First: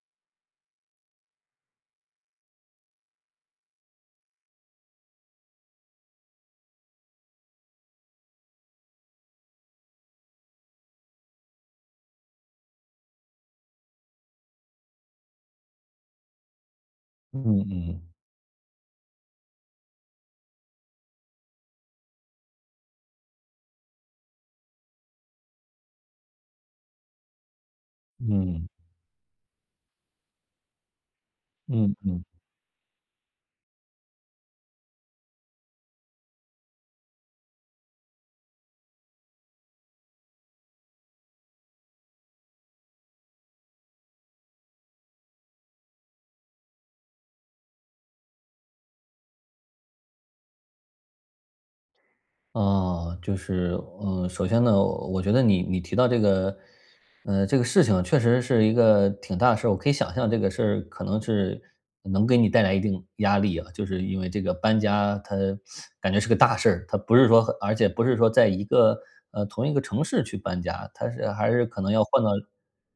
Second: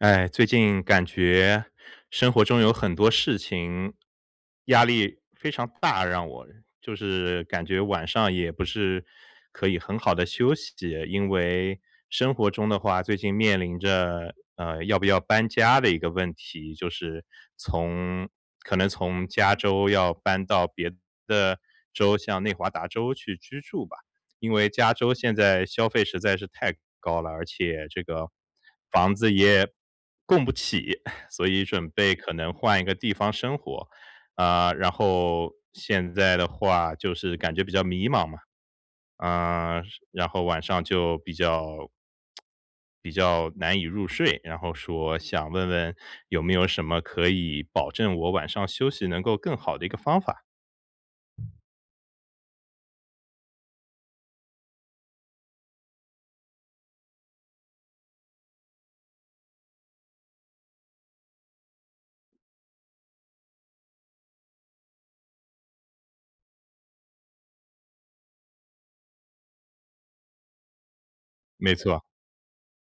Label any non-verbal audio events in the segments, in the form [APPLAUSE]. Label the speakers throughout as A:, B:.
A: 唉，最近感觉生活中有很多事情压力非常大让我，就是感觉晚上也不是可以很好地休息。因为生活中的话最近面临着，呃，要不要搬家的一个问题，就是
B: 嗯嗯。
A: 从可能从加州要搬到别的州，像内华达州去居住吧。因为加州现在消费实在是太高了，而且这个
B: 嗯。
A: 房子也供不起，[CHUCKLES] 所以准
B: 嗯
A: 备
B: 嗯。
A: 可能换一个地方生活。啊，然后现在的话就是感觉比较迷茫嘛。呃，然后晚上就比较 [SMACKS LIPS] 比较难以入睡，然后说想问问，有没有什么可以保证我晚上休息能够更好的一个方法？
B: 呃，就是，呃，首先呢，我觉得你你提到这个，呃，这个事情确实是一个挺大的事儿。我可以想象这个事儿可能是能给你带来一定压力啊，就是因为这个搬家，它 [SUCKS TEETH] 感觉是个大事儿，它不是说很而且不是说在一个呃，同一个城市去搬家，它是还是
A: 没
B: 可能
A: 错。
B: 要换到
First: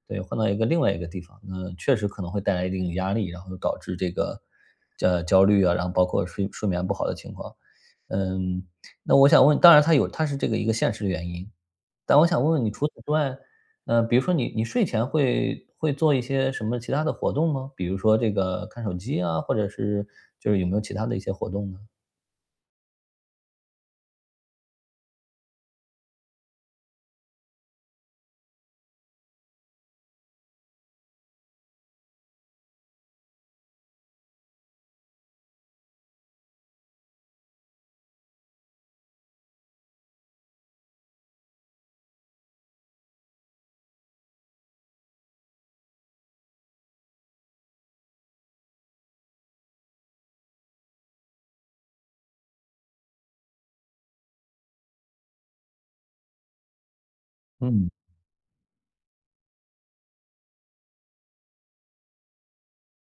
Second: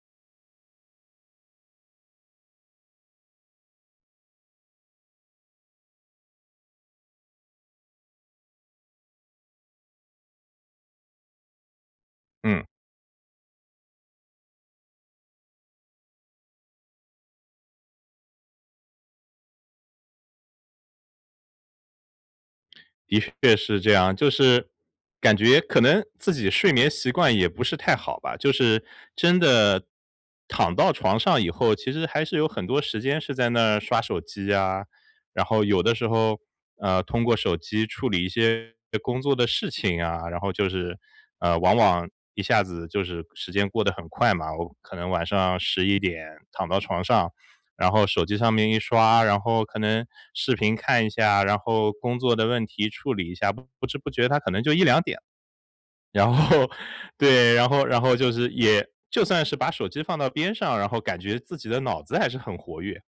B: 对，换到一个另外一个地方。呃，确实可能会带来一定的压力，然后导致这个焦焦虑啊，然后包括睡睡眠不好的情况。嗯，那我想问，当然它有它是这个一个现实原因，但我想问问
A: 嗯。
B: 你除此之外，呃，比如说你你睡前会会做一些什么其它的活动吗？比如说这个看手机啊，或者是就是有没有其它的一些活动呢？
A: 的确是这样，就是，感觉可能自己睡眠习惯也不是太好吧。就是真的躺到床上以后，其实还是有很多时间是在那儿刷手机啊。然后有的时候，呃，通过手机处理一些工作的事情啊。然后就是，呃，往往一下子就是时间过得很快嘛。我可能晚上11点躺到床上，然后手机上面一刷，然后可能视频看一下，然后工作的问题处理一下，不知不觉它可能就1-2点。然后对，然后
B: 嗯。
A: 然后就是也就算是把手机放到边上，然后感觉自己的脑子还是很活跃。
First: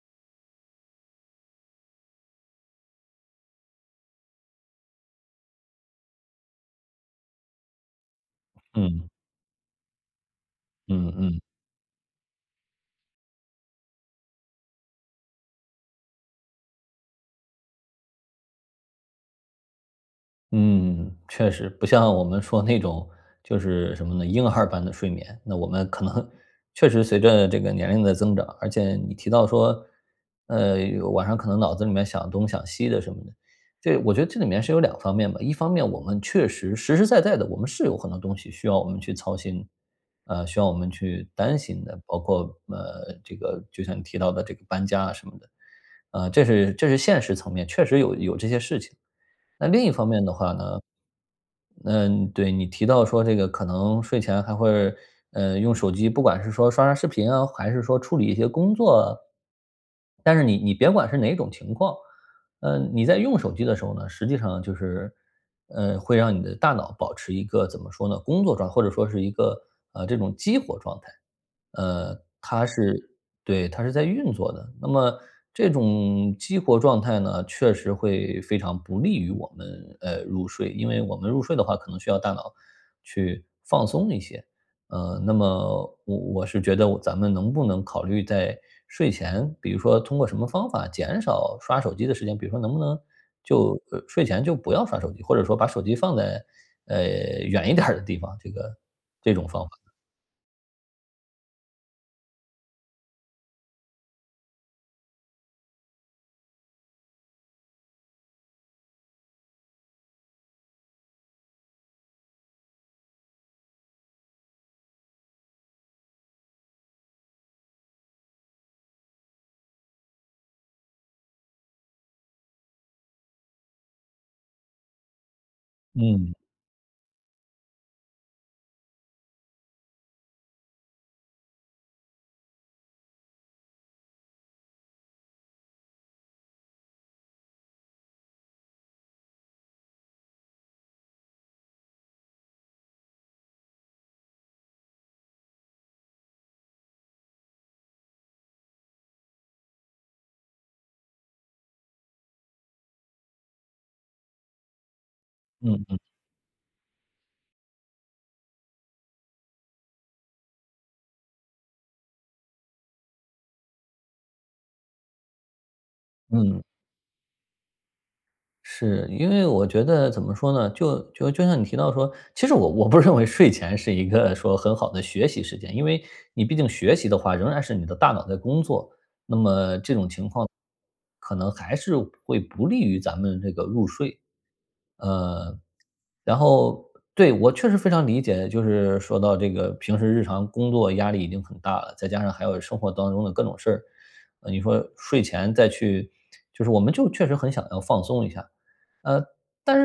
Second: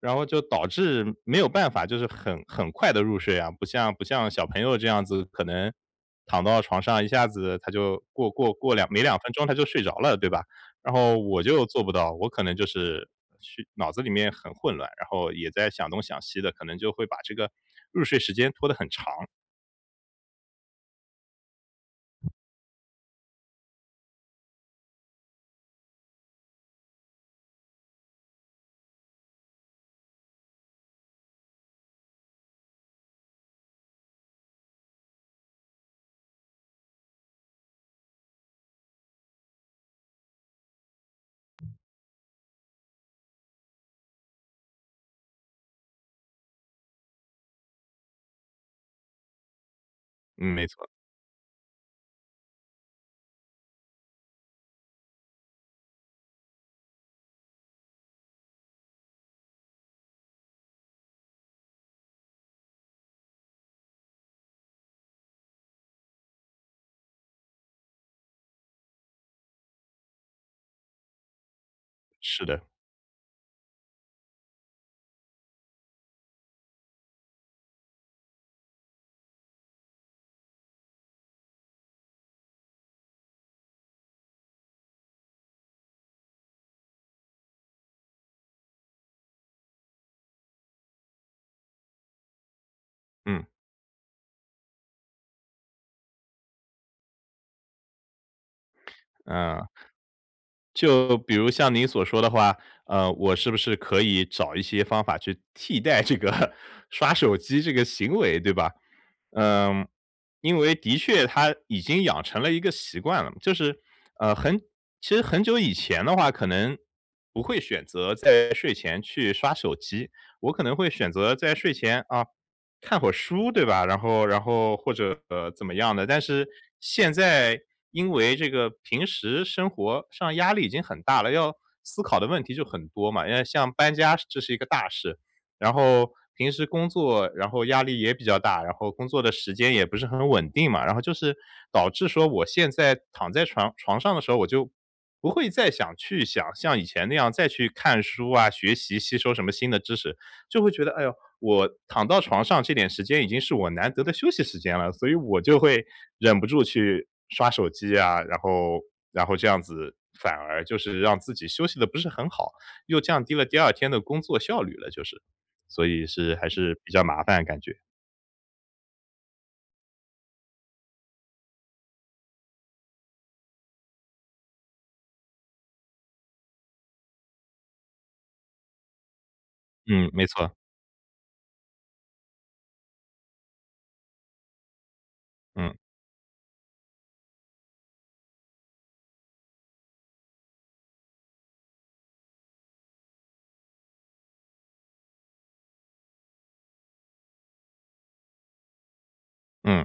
A: 然后就导致没有办法就是很很快地入睡啊，不像不像小朋友这样子，可能躺到床上，一下子他就过过过2没
B: 嗯。
A: 2分钟他就睡着了，对吧？然
B: 嗯
A: 后
B: 嗯。
A: 我就做不到，我可能就是去脑子里面很混乱，然后也在想东想西的，可能就会把这个入睡时间拖得很长。
B: 嗯，确实，不像我们说那种就是什么呢，婴儿般的睡眠。那我们可能确实随着这个年龄的增长，而且你提到说，呃，晚上可能脑子里面想东想西的什么的。这我觉得这里面是有两方面吧，一方面我们确实实实在在的，我们是有很多东西需要我们去操心，呃，需要我们去担心的。包括，呃，这个就像你提到的这个搬家啊什么的，呃，这是这是现实层面，确实有有这些事情。那另一方面的
A: 嗯，
B: 话
A: 没
B: 呢，
A: 错。
B: 嗯，对，你提到说这个可能睡前还会，呃，用手机，不管是说刷刷视频啊，还是说处理一些工作。但是你你别管是哪种情况，呃，你在用手机的时候呢，实际上就是，呃，会让你的大脑保持一个怎么说呢，工作状态或者说是一个，呃，这种激活状态。呃，
A: 是的。
B: 它是对，它是在运作的。那么这种激活状态呢，确实会非常不利于我们，呃，入睡，因为我们入睡的话可能需要大脑去放松一些。呃，那么我我是觉得我咱们能不能考虑在睡前，比如说通过什么方法减少刷手机的时间。比如说能不能
A: 嗯。
B: 就，呃，睡前就不要刷手机，或者说把手机放在，呃，远一点儿的地方，这个这种方
A: 嗯。
B: 法。
A: 就比如像您所说的话，呃，我是不是可以找一些方法去替代这个刷手机这个行为，对吧？嗯，因为的确它已经养成了一个习惯了，就是，呃，很其实很久以前的话可能不会选择在睡前去刷手机。我可能会选择在睡前，啊，看会儿书对吧，然后然后或者，呃，怎么样的。但
B: 嗯。
A: 是现在，因为这个平时生活上压力已经很大了，要思考的问题就很多嘛。因为像搬家这是一个大事，然后平时工作，然后压力也比较大，然后工作的时间也不是很稳定嘛。然后就是导致说我现在躺在床床上的时候，我就不会再想去想像以前那样再去看书啊，学习吸收什么新的知识。就会觉得，哎呦，我躺到床上这点时间已经是我难得的休息时间了，所以我就
B: 嗯
A: 会
B: 嗯。
A: 忍不住去刷手机啊。然后然后这样子反而就是让自己休息得不是很好，又降低了第二天的工作效率了，就是所以是还
B: 嗯。
A: 是比较麻烦感觉。
B: 是，因为我觉得怎么说呢，就就就像你提到说其实我我不认为睡前是一个说很好的学习时间。因为你毕竟学习的话仍然是你的大脑在工作，那么这种
A: 嗯，没
B: 情况，
A: 错。
B: 可能还是会不利于咱们这个入睡。呃，
A: 嗯。
B: 然后对，我确实非常理解，就是说到这个平时日常工作压力已经很大了，再加上还有生活当中的各种事儿。你说睡前再去就是我们就确实很想要放松一下。
A: 嗯。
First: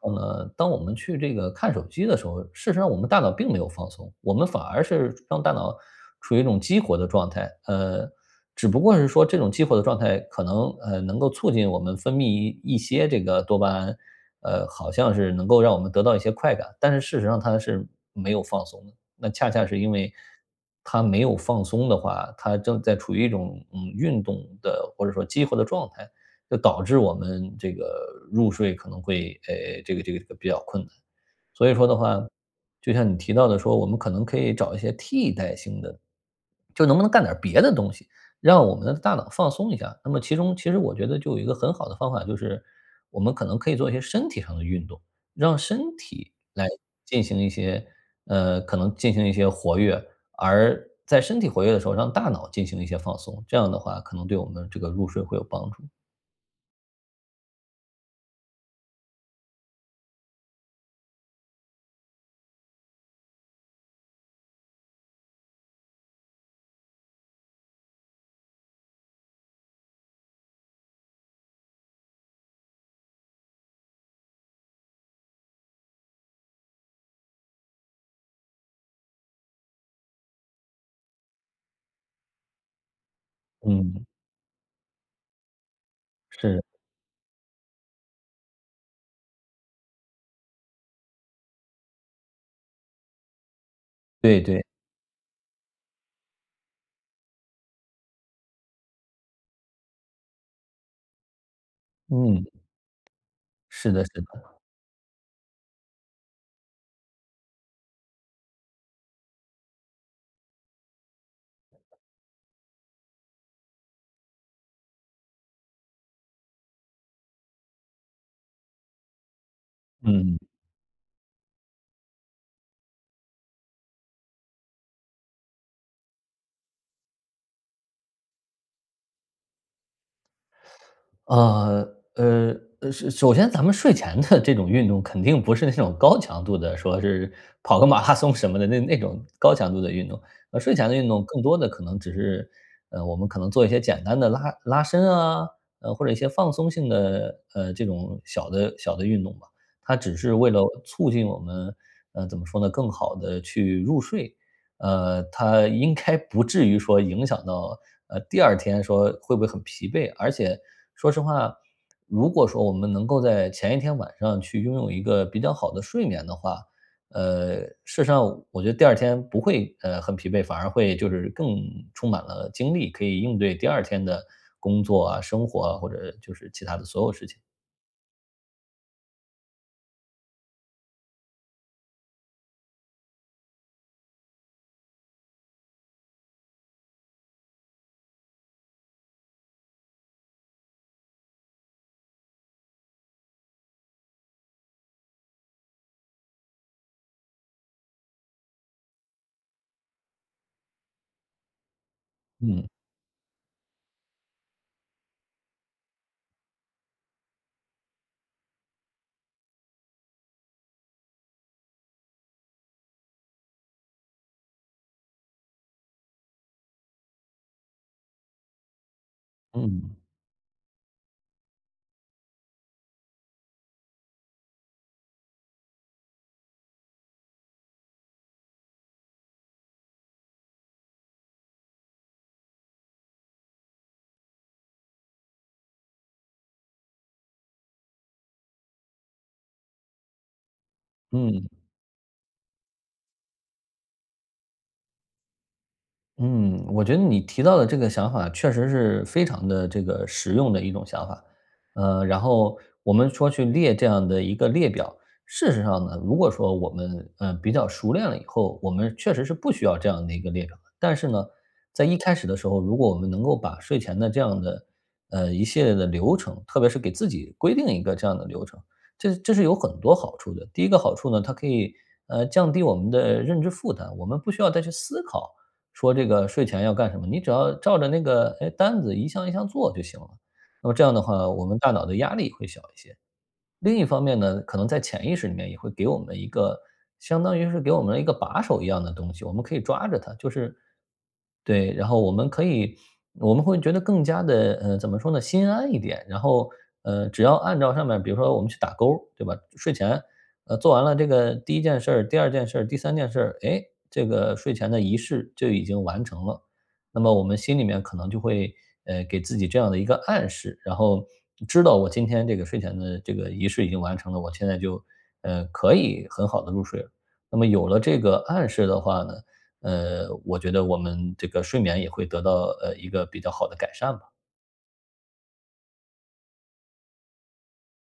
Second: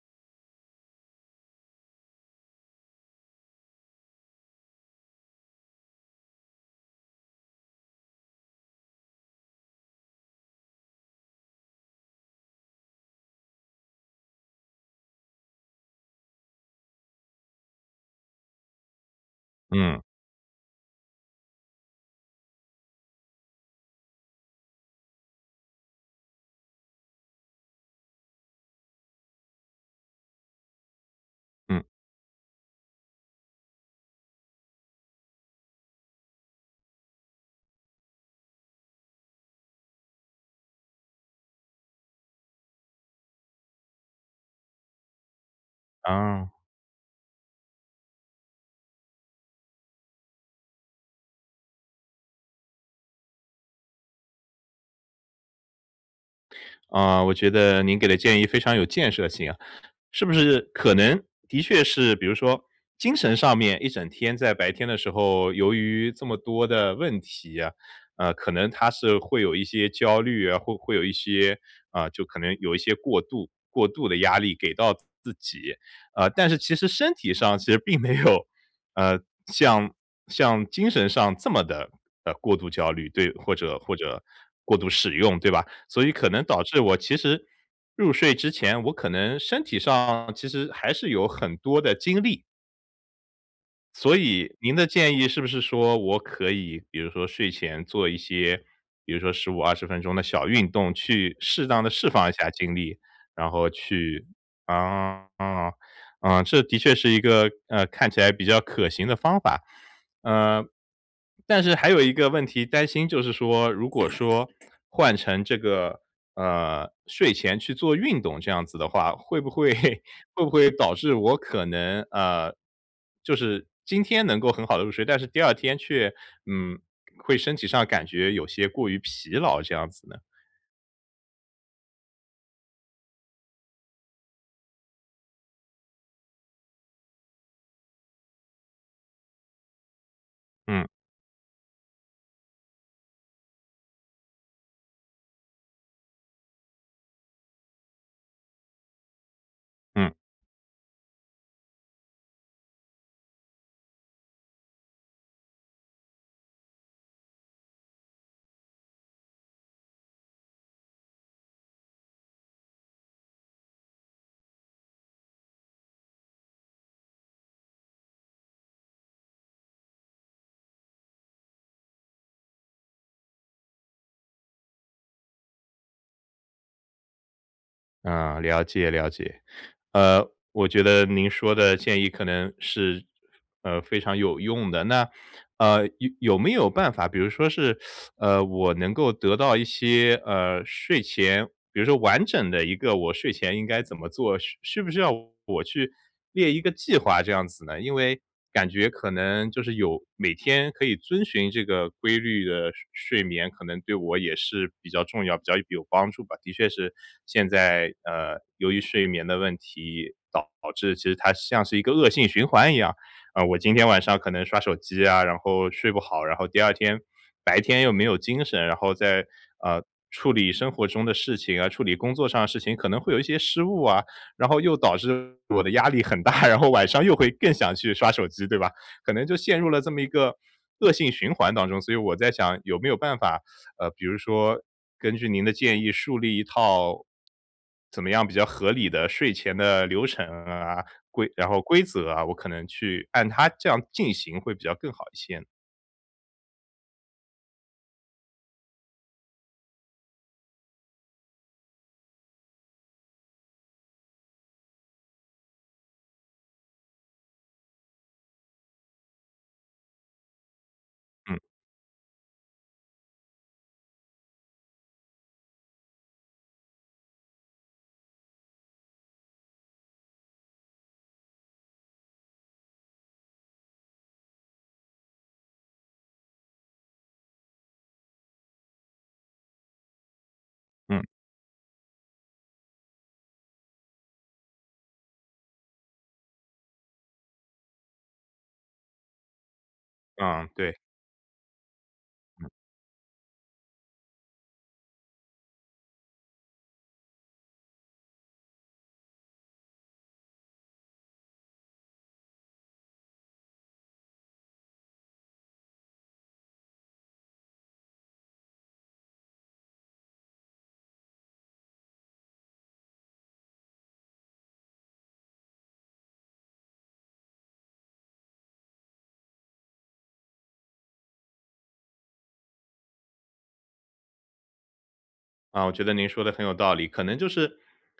B: 呃，但是事实上呢，当我们去这个看手机的时候，事实上我们大脑并没有放松。我们反而是让大脑处于一种激活的状态。呃，只不过是说这种激活的状态可能，呃，能够促进我们分泌一一些这个多巴胺。呃，好像是能够让我们得到一些快感。但是事实上它是没有放松的，那恰恰是因
A: 嗯。
B: 为它没有放松的话，它正在处于一种，嗯，运动的或者说激活的状态，就导致我们这个入睡可能会哎，这个这个比较困难。所以
A: 嗯。
B: 说的话，就像你提到的说，我们可能可以找一些替代性的。就能不能干点儿别的东西，让我们的大脑放松一下。那么其中其实我觉得就有一个很好的方法，就是，我们可能可以做一些身体上的运动。让身体
A: 哦。
B: 来进行一些呃，可能进行一些活跃，而在身体活跃的时候让大脑进行一些放松，这样的话可能对我们这个入睡会有帮助。
A: 啊，我觉得您给的建议非常有建设性啊。是不是可能的确是，比如说精神上面一整天在白天的时候，由于这么多的问题啊，呃，可能它是会有一些焦虑啊，会会有一些啊，就可能有一些过度过度的压力给到自己，啊，但是其实身体上其实并没有，呃，像像精神上这么地，呃，过度焦虑。对，或者或
B: 嗯。
A: 者过度使用，对吧？所以可能导
B: 是。
A: 致我其实，入睡之前我可能身体上其实还是有很多的精力。所
B: 对
A: 以
B: 对。
A: 您的建议是不是说我可以比如说睡前做一些，比如说15、20分钟的小运动，去适当地释放一
B: 嗯。
A: 下精力，然后
B: 是的是
A: 去
B: 的。
A: 啊，啊，啊，这的确是一个，呃，看起来比较可行的方法。呃，但是还有一个问题担心就是说，如果说换成这个，呃，睡前去做运动这样子的话，会不会会
B: 嗯。
A: 不会导致我可能，啊，就是今天能够很好地入睡，但是第2天却嗯，会身体上感觉有些过于疲劳，这样子呢。
B: [SUCKS TEETH] 呃，呃，呃是首先咱们睡前的这种运动肯定不是那种高强度的，说是跑个马拉松什么的那那种高强度的运动。呃，睡
A: 嗯。
B: 前的运动更多的可能只是，呃，我们可能做一些简单的拉拉伸啊，或者一些放松性的，呃，这种小的小的运动吧。它
A: 嗯。
B: 只是为了促进我们，呃，怎么说呢，更好地去入睡。呃，它应该不至于说影响到呃，第2天说会不会很疲惫。而且说实话，如果说我们能够在前一天晚上去拥有一个比较好的睡眠的话，呃，事实上我觉得第2天不会，呃，很疲惫，反而会就是更充满了精力。可以应对第2天的工作啊、生活啊，或者就是其他的所有事情。
A: 嗯，了解了解。呃，我觉得您说的建议可能是，呃，非常有用的。那，呃，有有没有办法，比如说是，[SUCKS TEETH] 呃，我能够得到一些，呃，睡前比如说完整的一个我睡前应该怎么做，是是不是要我去列一个计划这样子呢？因为感觉可能就是有每天可以遵循这个规律
B: 嗯。
A: 的睡睡眠，可能对我也是比较重要，比较有帮助吧。的确是现在，呃，由于睡眠的问题导致其实它像是一个恶性循环一样。呃，我今天晚上可能刷手机啊，然后睡不好，然后第2天白天又没有精神，然后再呃，
B: 嗯。
A: 处理生活中的事情啊，处理工作上的事情，可能会有一些失误啊，然后又导致我的压力很大，然后晚上又会更想去刷手机，对吧。可能就陷入了这么一个，恶性循环当中。所以我在想有没有办法呃，比如说，根据您的建议树立一套怎么样比较合理的睡前的流程啊，规
B: 嗯。
A: 然后规则啊，我可能去按它这样进行会比较更好一些。
B: 嗯，我觉得你提到的这个想法确实是非常地这个实用的一种想法，呃，然后我们说去列这样的一个列表。事实上呢，如果说我们，呃，比较熟练了以后，我们确实是不需要这样的一个列表。但是呢，
A: 嗯。
B: 在一开始的时候，如果我们能够把睡前的这样的，呃，一系列的流程，特别是给自己规定一个这样的流程，这这是有很多好处的。第一个好处呢，它可以，呃，降低我们的认知负担，我们不需要再去思考，说这个睡前要干什么，你只要照着那个，呃，单子一项一项做就行了。那么这样的
A: 嗯。
B: 话，我们大脑的压力会小一些。另一方面呢，可能在潜意识里面也会给我们一个相当于是给我们了一个把手一样的东西，我们可以抓着它，就
A: 嗯，
B: 是
A: 对。
B: 对，然后我们可
A: 嗯。
B: 以，我们会觉得更加地呃，怎么说呢，心安一点，然后，呃，只要按照上面比如说我们去打勾，对吧，睡前，呃，做完了这个第1件事儿，第2件事儿，第3件事儿，诶，这个睡前的仪式就已经完成了。那么我们心里面可能就会，呃，给自己这样的一个暗示，然后知道我今天这个睡前的这个仪式已经完成了，我现在就，呃，可以很好地入睡了。那么有了这个暗示的话呢，呃，我觉得我们这个睡眠也会得到，呃，一个比较好的改善吧。
A: 啊，我觉得您说的很有道理。可能就是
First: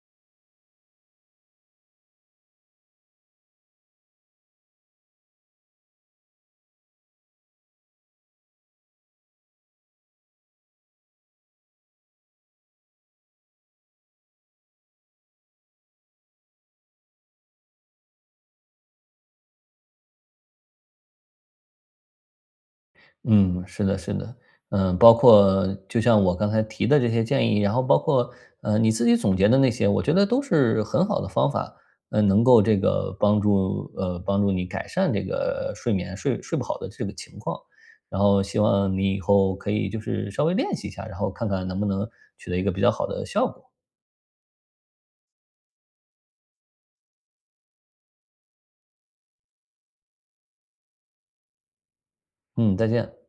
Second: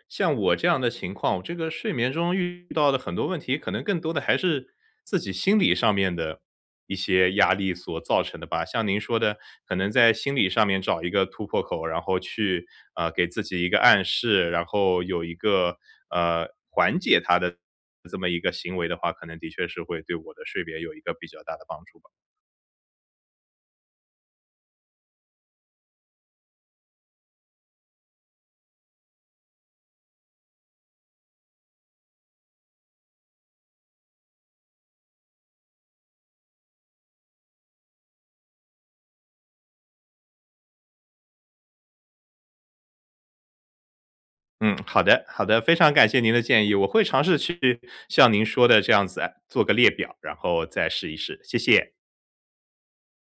A: 像我这样的情况，这个睡眠中遇到的很多问题可能更多的还是自己心理上面的一些压力所造成的吧。像您说的可能在心理上面找一个突破口，然后去，呃，给自己一个暗示，然后有一个，呃，缓解它的这么一个行为的话，可能的确是会对我的睡眠有一个比较大的帮助吧。
B: 嗯，是的是的，呃，包括就像我刚才提的这些建议，然后包括，呃，你自己总结的那些，我觉得都是很好的方法。呃，能够这个帮助呃，帮助你改善这个睡眠睡睡不好的这个情况。然后希望你以后可以就是稍微练习一下，然后看看能不能取得一个比较好的效果。
A: 嗯，好的好的，非常感谢您的建议，我会尝试去像您说的这样子做个列表，然后再试一试，谢谢。
B: 嗯，再见。